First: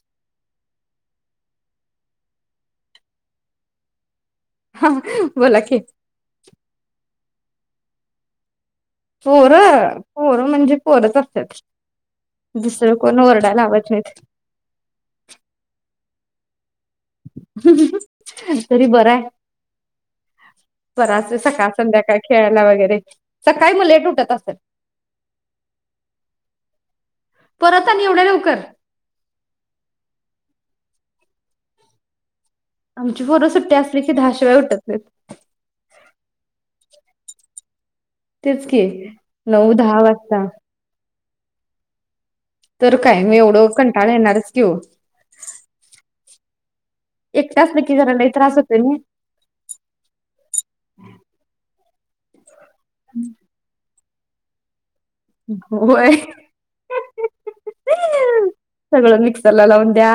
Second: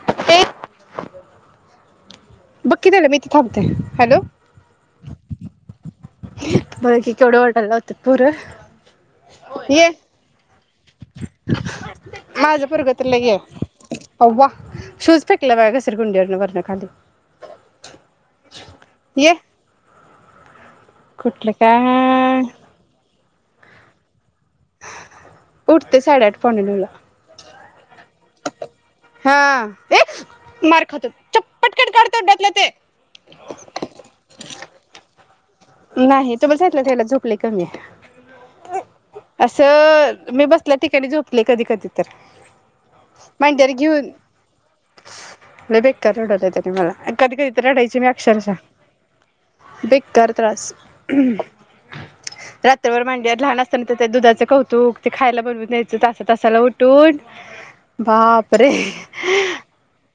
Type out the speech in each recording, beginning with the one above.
[inaudible] ते बघ की त्याला मी इथे थांबते हॅलो हा बोला की, बघ की केवढं वरडायला लावत्यात पोर पोर पोरं म्हणजे पोरच असतात. माझ पोरग दुसरं तर लई कोण ये ओरडायला लावत अव्वा शूज फेकल बघा घसर गुंडीवरन वरन खाली तरी बरं हाय रिकामा ऑडिओ ये [inaudible] स्वराज च कुठलं सकाळ संध्याकाळी काय खेळायला वगैरे सकाळी मग लेट उठत अस उठते साडेआठ पावणेनऊ ला कर हा ए मार खातो पटकन काढ तोंडातल ते आमची पोरं सुट्टी असली की दहाशिवाय उठत नाहीत. नाही तुम्हीच सांगितले याला झोप लई कमी तेच की हाय नऊ दहा असं वाजता मी बसल्या ठिकाणी झोप ले कधी कधी तर तर काय मी एवढं मांडीवर घेऊन कंटाळ येणारच की ओ [unintelligible] मला आणि कधी कधी एकटं तर असलं की रडायची मी जरा लई त्रास अक्षरशः होतोय नाही. बेकार रिकामा ऑडिओ [inaudible] [inaudible] रा तोवर मांडीवर लहान असतान त त्या दुधाचं कौतुक ते खायला बनवून द्यायचं होय. तासा तासाला उठून बाप रे सगळं मिक्सरला लावून द्या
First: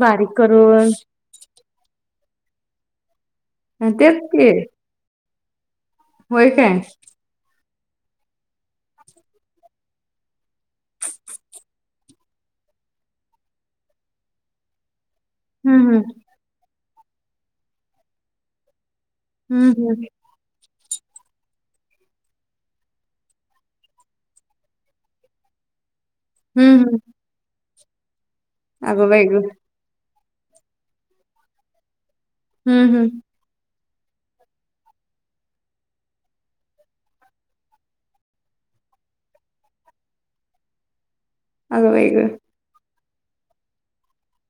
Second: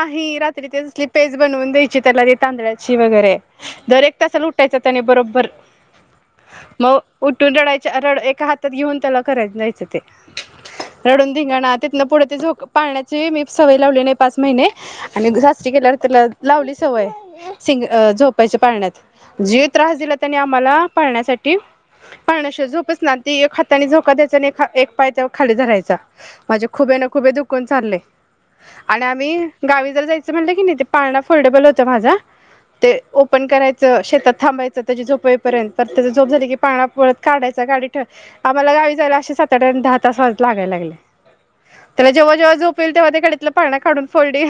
बारीक रात्री ते करून तसली पेज बनवून द्यायची त्याला तांदळाची वगैरे दर एक तेच तासाला की उठायचे त्याने बरोबर होय काय म उठून रढाय च्या रडा एका हातात घेऊन त्याला कराय जायचं ते रडून धिंगाणा तिथंन पुढे झोका ती पाळण्याची सवय लावली नाही मी पाच महिने आणि सासरी हं, गेल्यावर हं. त्याला लावली सवय सिंग झोपायची पाळण्यात जे हं, त्रास हं. दिला त्याने आम्हाला पाळण्यासाठी पाळण्याशिवाय झोपच ना ती एक हातानी झोका द्यायचा आणि एक हा एक पाय त्यावर खाली धरायचा माझे हं, खुबे हं. न खुबे दुखून चालय आणि अगं बाई आम्ही गं! गावी जर जायच अस म्हटलं की नाय ते पाळणा फोल्डेबल होतं माझा हूं ते हूं ओपन करायचं शेतात थांबायचं तेजी झोप होईपर्यंत परत त्याची झोप झाली की पाकणा परत काढायच गाडीत ठेव आम्हाला गावी जायला असं सात आठ आणि दहा तास वाज लागाय लागले. अगं बाई त्याला जेव्हा गं! जेव्हा झोप येइल तेव्हा ते कडीतला पाळणा काढून फोल्डी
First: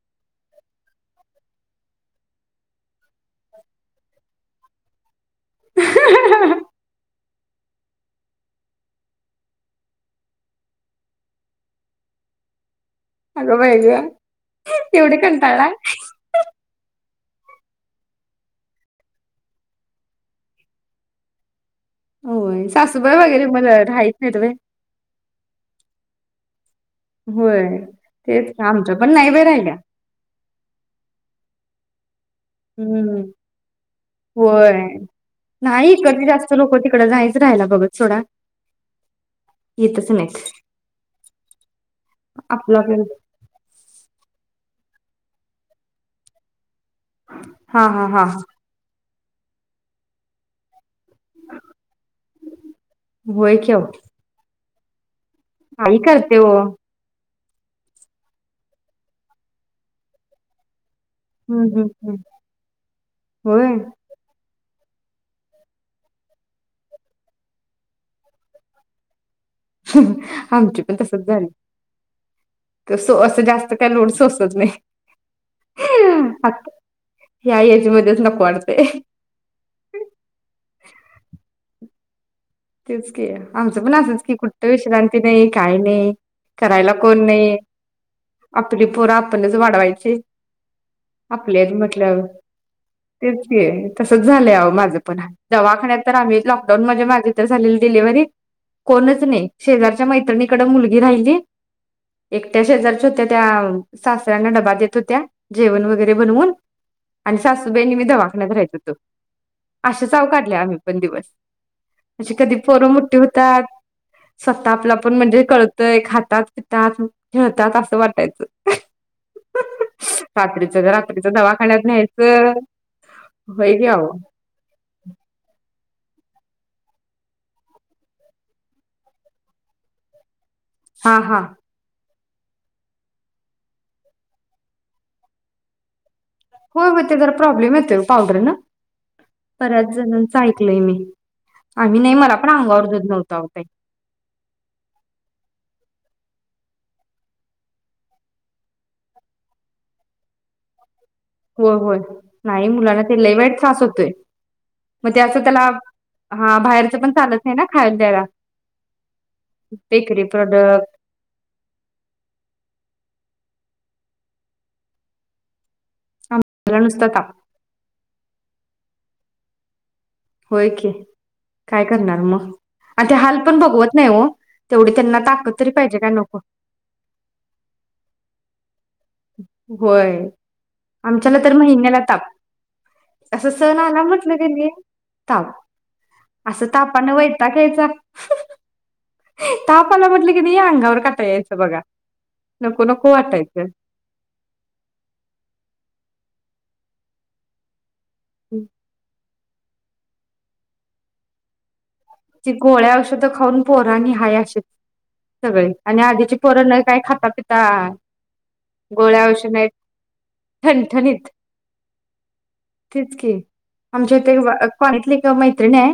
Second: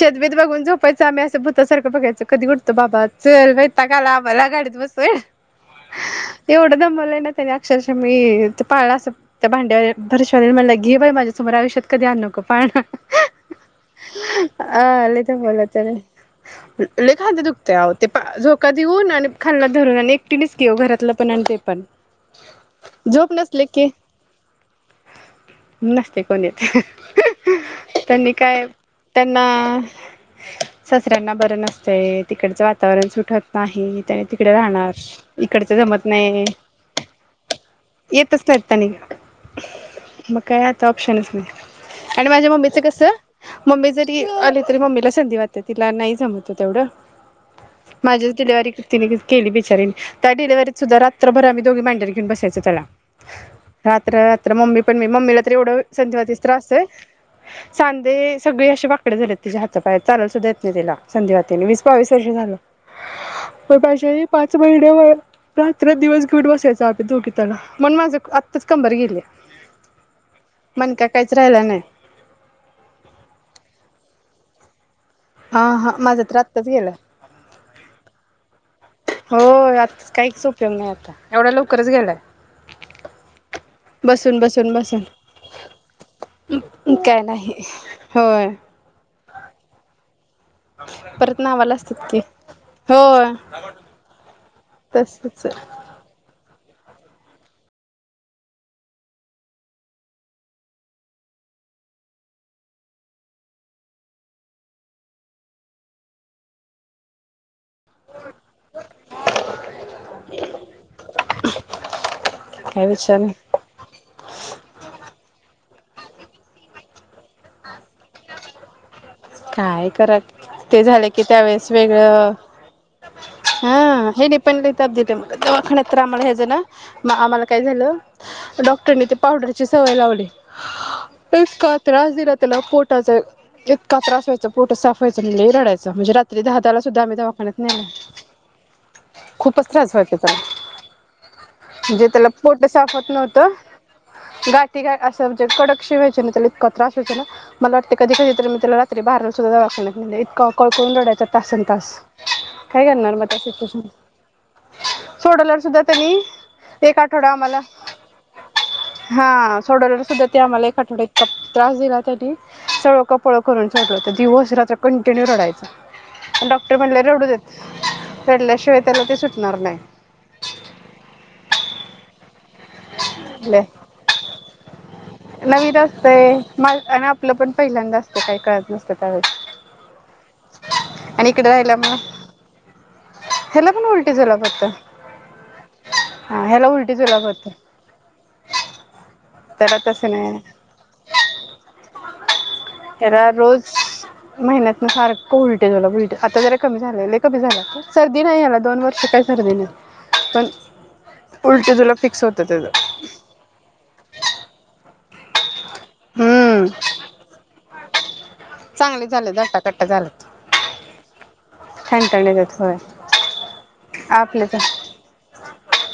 छतबीत बघून झोपायचं आम्ही असं भूतसारख बघायचो कधी उठतय त बाबा चल वैताक आलाय आम्हाला गाडीत बसूनं एवढ दमवलय ना त्याने अक्षरशः मी ते पाळणा असं त्या भांड्या भरशवालीने म्हणलं घे बाई माझ्यासमोर आयुष्यात कधी आनू नको पाळणं आगं बाई गं येवढं कंटाळलाय लई खांद दुख ते आहो ते पा झोका देऊन आणि खालणं धरून आणि एकटीनेच की ओ घरातलं पण आणि ते पण होय सासूबाई झोप वगैरे नसले मला की राहित नाहीत व्हय नसते कोण येत व्हय त्यांनी तेच की काय आमच्या पण नाही त्यांना बाई राहिल्या ते नसतय तिकडचं वातावरण हं. सुट होत नाही तरी तिकडे राहणार होय. इकडच जमत इकडची नाही जास्त लोकं तिकडं नाहीच राहायला बघत सोडा. येतच नाही आणि येतच नाहीत. मग काय आता ऑप्शनच नाही आणि माझ्या आपलं मम्मीच आपलं कस मम्मी जरी आली तरी मम्मीला संधीवात आहे तिला नाही जमत ये तेवढं हां, हां, हां, माझीच हां. डिलेवारी किती केली बिचारीन त्या डिलेवारीत सुद्धा रात्रभर आम्ही दोघी मांडीवर घेऊन बसायच त्याला होय की अहो. रात्र रात्र मम्मी पण मी मम्मीला तर एवढा वेळ आई करते संधीवातीच ओ. त्रासये सांधे सगळे अशे वाकडे झालेत तिच्या हातापायाचे चालायला सुद्धा येत नाय तिला संध्या तेन हं, वीस हं, वीस हं. वर्षे झालं होय. पण माझी आई पाच बेडवर रात्र दिवस घेवून बसायचो आम्ही दोघी त्याला म्हणून माझं आत्ताच कंबर गेलिया आमच पण तसच झालं राहिला नाही कसं असं जास्त काय लोड सोस [inaudible] हा हा माझा तर आता आत्ताच गेलाय या एज मध्येच नको वाडत होय आता च काहीच उपयोग नाही आता एवढा लवकरच गेलाय तेच की आमचं पण असंच की बसून कुठ तरी बसून विश्रांती बसून नाही काय नाही करायला कोण नाही होय आपली पोरं आपणच वाढवायची. परत आपली आहेत नावाला असतात की. म्हंटल्यावर होय तेच की तसच झालंय अओ माझं पण तसच दवाखान्यात तर आम्हीच लाग् दोन म्हणजी माझी नंतर झालेली डिलव्हरी कोणच नाही शेजारच्या मैत्रिणीकड मुलगी राहिली एकट्या शेजारच्या होत्या त्या सासऱ्यांना डबा देत होत्या जेवण वगैरे बनवुन आणि सक् सासूबाई आणि मी दवाखाण्यात राहित होतो असेच अओ काढले आम्ही पण दिवस अशी कधी काय पोरं मोठी विचार नाही होतात स्वतः आपला आपण म्हणजे कळत तय् खातात, पिकात, खेळतात असं वाटायचं. काय करा रात्रीच ते झालं की रात्रीच त्यावेेळेस दवाखान्यात वेगळ न्यायचं होय की हां अहो ह्यांनी पण लय तब्येतमुळ दवाखान्यात तर आम्हाला ह्याज ना म् आम्हांला काय झालं डॉक्टरने ते पावडरची सवय लावली. हा हा इतका त्रास दिलाय त्याला पोटाचा एत् का त्रात्स व्हायचा पोटच साफ व्हायच नाय आणि लय रडायच म्हणजे रात् तरी दादा ला होय सुद्धा होय आम्ही ते जरा दवाखान्यात प्रॉब्लेम नेलं येतोय पावडर न खूपच त्रास बऱ्याच व्हायचा जणांच त्याला ऐकलंय मी आम्ही म्हणजे नाही त्याला मला पण पोट अंगावर साफ दूध होत अहो नव्हतं ताई गाठी असं म्हणजे कडक शी व्हा त्यामुळे तेला इतका त्रास व्हायचा ना मला वाटत कधी कधी तर मी त्याला रा्त्री रात्री बाराला सुद्धा दवाखान्यात नेलय इतका कळकळून रडायचा. चा तासन होय तास होय नाही काय मुलांना करणार ते मग लय त्या वाईट त्रास सिस्टरनी होतोय मग ते असं सोडल्यावर त्याला सुद्धा त्यांनी हा एक बाहेरचं पण आठवडा चालत नाही आम्हाला ना खायला द्यायला हा सोडल्यावर बेकरी सुद्धा ते आम्हाला एक प्रोडक्ट आठवडा इतका त्रास दिला त्यांनी सळो की पळो केलं करून दिवस रात्र कंन्टिन्यू रडायचा डॉक्टर आमटीला म्हणले नुसता रडू ताप देत. चढल्याशिवाय त्याला ते सुटणार नाही होय की काय करणार मग? आणि ते हाल पण ले. बघवत नाही ओ तेवढी त्यांना ताकत तरी नवीन पाहिजे काय असतंय नको काय कळत नसतं त्यावेळेस होय आणि आमच्याला इकडे तर राहिला मग महिन्याला ताप असं ह्याला सण पण आला उलटी म्हटलं जुलाब कनी होतं ताप हा असं ह्याला उलटी तापनं जुलाब होतं वैताग यायचा त्याला ताप आला तसं म्हटलं की नाही या अंगावर काटा यायचं बघा नको नको ह्याला वाटायचं रोज महिन्यातनं सारखं उलटे जुलाब उलटे आता जरा कमी झालंय लय कमी झालं आता् सर्दी नाही याला दोन वर्ष काय पण उल्ट तुला फिक् ती गोळ्या औषध खाऊन पोर आणि हाय अस् सगळी आणि आधीची पोर हम्म न काय खाता पिता हांआ् चांगले झाले गोळ्याऔषध आहेत दट्टाकट्टा झालं ठणठणीत ठणठणे देत होय तेच कि आमच्या इथं आपले तर काॅलनीतली एक मैत्रिणी आहे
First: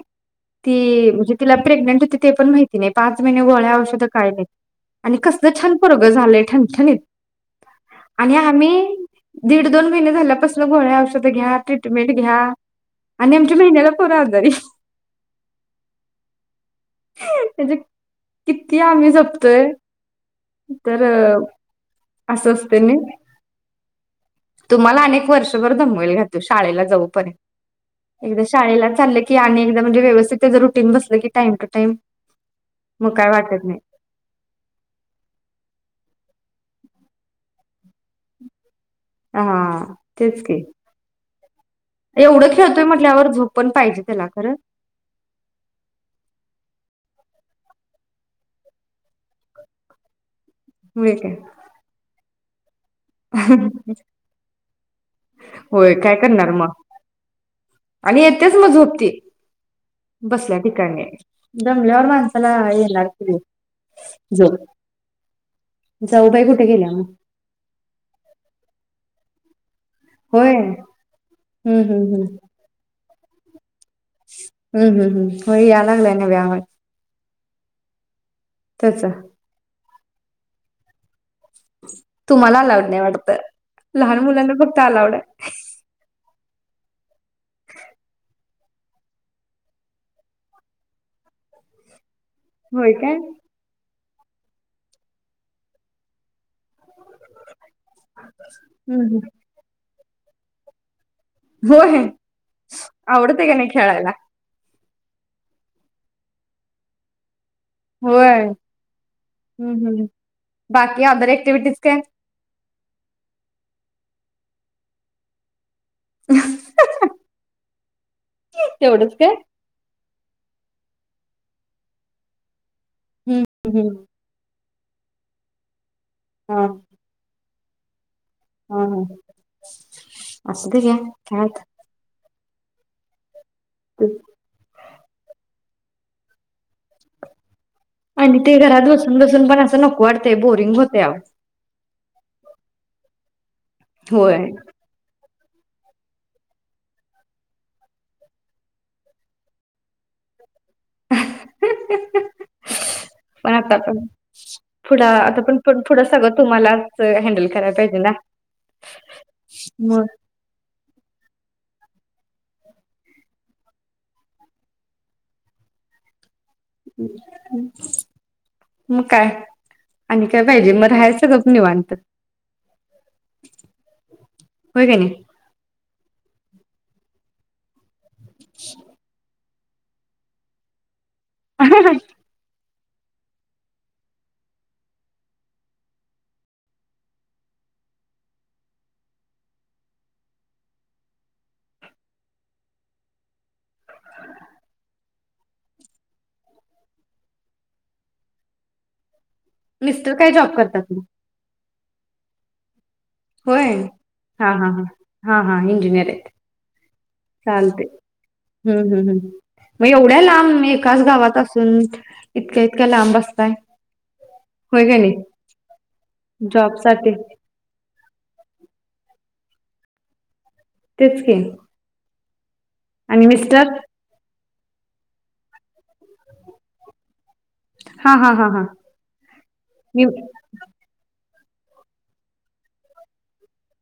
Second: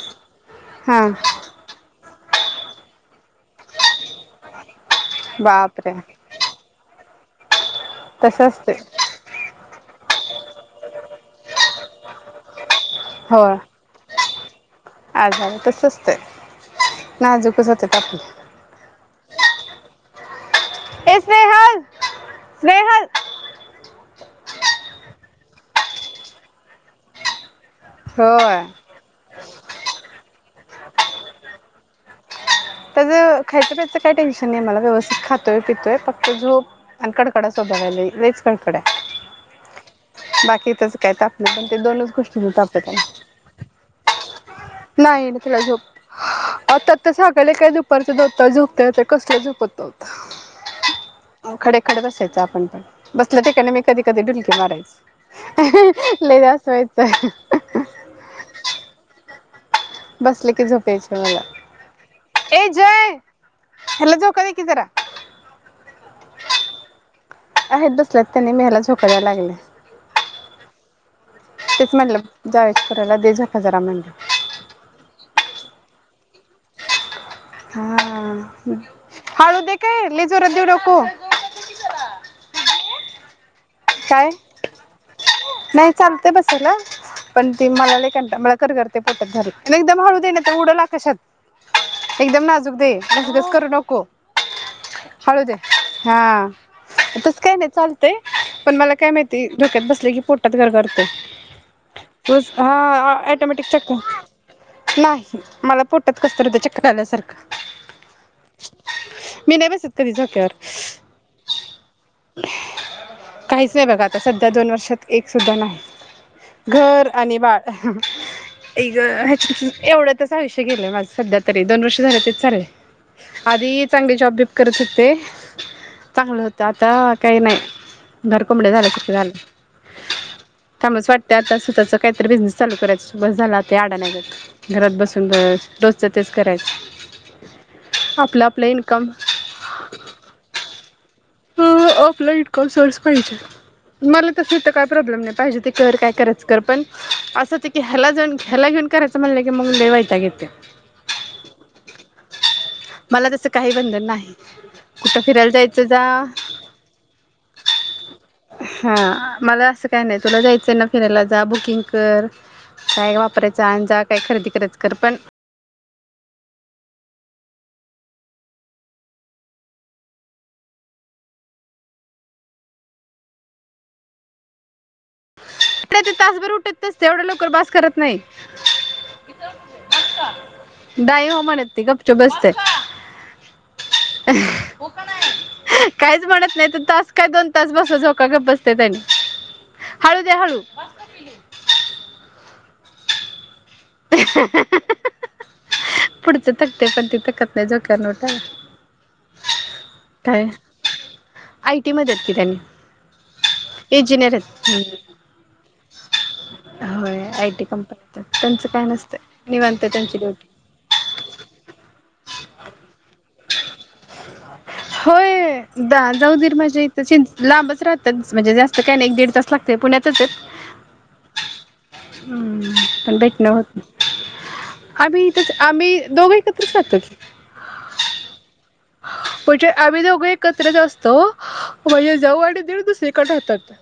ती? हां म्हणजे तिला प्रेग्नंट होती ती ते पण माहिती नाही पाच महिने गोळ्या औषध काय नाही आणि कसलं छान बापरे पोरग झालंय ठणठणीत. आणि तसं आम्ही असते दीड दोन महिने झाल्या कसलं गोळ्या औषध घ्या, ट्रीटमेंट घ्या. आणि होय आमच्या महिन्याला पोर आजारी. आजार तसं असते नाजूकच त्याचे होते आपले किती आम्ही जपतोय. तर ए स्नेहल असं असतंय स्नेहल नय? तुम्हाला अनेक वर्षभर दमवेल घातलं शाळेला जाऊपर्यंत. एकदा होय शाळेला चाललं की आणि एकदा म्हणजे व्यवस्थित रुटीन बसलं की टाइम टू टाइम त्याच मग काय वाटत खायचं नाही प्यायचं काही टेन्शन नाही मला व्यवस्थित खातोय पितोय फक्त अन कडकड सो बगाले व्हेच कडाय हा तेच की बाकीतस काय ता [unintelligible] एवढं खेळतोय म्हटल्यावर झोप पण पाहिजे त्याला खरं. नाही ना तेला झोप, आता तर सगले काय दुपारच झोपता झोपताय येतंय कसलं झोपत होय काय नव्हता. खडे खडे बसायचं आप पंत बसल्या ठीकाणी मी कधी होय कधी डुलकी मारायच काय लई करणार वेळा अस मग व्हायच. आणि येतेच मग झोप ती. बसले बसल्या की झोप ठिकाणी यायची मला दमल्यावर माणसाला ए येणार जय की, ह्याला झोका दे झोप की जरा जाऊबाई कुठे गेल्या म? आहेत बसल्यात त्यानी मी हेला झोक कराय लागल्या. होय. तेच म्हनलं जायच करायला लई झपा झप हम्म-हम्म-हम्म होय यालांगलाय. [unintelligible] हा हळूदे काय लई जोरात देवू नको तुम्हाला लाड नाहीये वाटतं? लहान काय मुलांना फक्त आलावड आहे. ते बसायला, पण ते मला लई कंट मला गरगरतय पोटात घारीत, लय दम हळू दे नाय तर उडल आकाशात. एकदम नाजूक दे होय काय? घस घस करू नको. हळूद्या हा तस काय नाही चालतंय... पण मला हम्म काय हम्म माहिती डोक्यात बस की पोटात गर गर तय. होय. आवडतय का ऑटोमॅटिक नाही खेळायला? चक्कर नाही मला पोटत कसतत चक्कर आल्यासारखं.... होय मी नाही हम् बसत हम् कधी झोक्यावर बाकी अदर अँक्टिव्हिटी काय? काहीच नाही बघा आता सध्या दोन वर्षात एक सुद्धा नाही. घर आणि बाळ अ हा ह आई ग तेवढंच काय? ॲटीट्यूड एवढ्यातच आयुष्य गेलंय माझ सध्या तरी दोन वर्ष झालं तेच चारले. हम्म अधी हम्म चांगली जॉब बिब करत हुते. चांगलं हा होतं आता काही नाही. घर कोंबड्या हा हा. झाल्यासारखं झालय. असू दे घ्या त्यामुळं वाटतय काय आता स्वतःच काहीतरी बिझनेस चालू करायचं बस झाल आता ते अडण्यागत घरात बसून... रोजच तेच करायचं. आणि आपलं ते आपलं घरात इन्कम बसून बसून पण असं नको वाटतेय बोरिंग होतय आव हम्म ऑफलाईट कोर्सेस पाहिजे. मला होय. तस हित काय प्रॉब्लेम नाही. पाहिजे ते कर, काय करायचं कर पण असं होत की ह्याला जाऊन ह्याला घेऊन करायचं म्हणलं की मग लय वैताग येतोय. मला तस पण काही आता पण बंधन नाही. पुढं कुठं आता फिरायला पण पण जायचं पुढं सगळं तुम्हालाच हँडल करायला पाहिजे ना. हा मला असं काही मग नाही तुला जायचं आहे ना फिरायला जा बुक कुकिंग कर, काय वापरायचं आणज, काय खरेदी करायचं कर पण मग काय आणि काय पाहिजे मग राहायचं गप निवांत. होय कणी? ती तासभर उठत नसत्या एवढ्या लवकर बास करत नाही बास का? नाही हो म्हणत ते गुपचुप बसतय. ह काहीच म्हणत नाही त तास काय दोन तास बस झोका गप बसते त्यानी हळू द्या हळू. बास कर की पुढचे थकते पण ती थकत नाही झोक्यावरून उठायला... मिस्टर काय जॉब करतात... कि त्यांनी... होय इंजिनियर हा हा हा आहेत हा हा इंजिनिअरेत हो आय टी कंपनी त्यांच... हम्म हम्म हम् म एवढ्या लांब एकाच गावात असून इतक होय की नाही होय जा जाऊ दिर माझे जॉबसाठी लांबच राहतात म्हणजे जास्त काय नाही एक दीड तास.. फक्ते पुण्यातचेत तेच की हम्म पण आणि भेटण मिस्टर होत... आम्ही इथंच आम्ही दोघं एकत्रच राहातो की... हा हा हा हा म्हणजे आम्ही मी दोघं एकत्रच असतो... म्हणजे जाऊ आणी दिर बस एकञ राहतात...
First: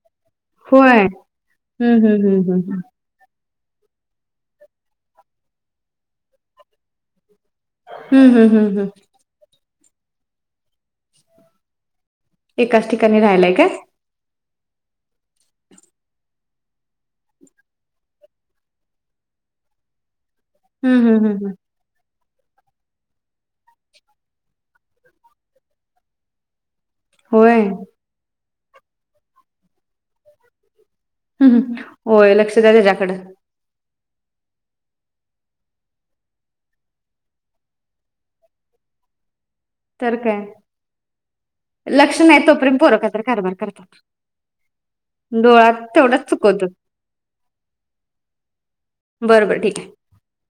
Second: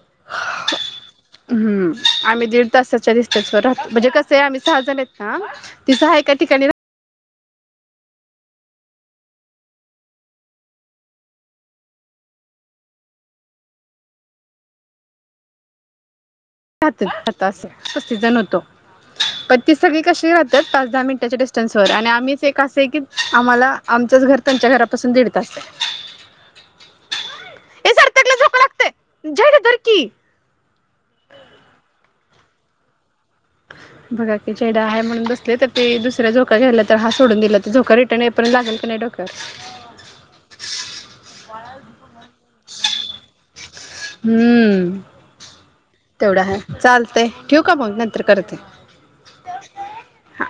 होय हम्म हम्म आम्ही हम्म दीड हम्म हम्....... तासाच्या म्हणजे कसं आहे आम्ही सहाजण आहेत ना ती सहा एका ठिकाणी राह... हम्म हम्म हम्म हम्म एकाच ठिकाणी राहिलाय काय? अस पस्तीस जण होतो पण ती सगळी कशी हम्म पाचदहा हम्म हम्म मिनटाच्या हम्म. डिस्टन्स वर आणि आम्ही असं आहे की आम्हाला आमचच घर त्यांच्या घरापासून दीड तास आहे... होय हम्म झाड धर की हम् हम् होय लक्ष द्या त्याच्याकडं... बघा की चेडा आहे म्हणून बसले तर ते दुसऱ्या झोका घ्यायला तर हा सोडून दिला तर झोका रिटर्न येईपर्यंत लागेल की नाही डोक्याला... तर काय लक्ष नाही तोपर्यंत पोरं काय... [unintelligible] हम्म डोळा तेवढाच तेवढा हाय चुकवतो चालतंय ठेवू का मग नंतर करते बरं बरं ठीक आहे हा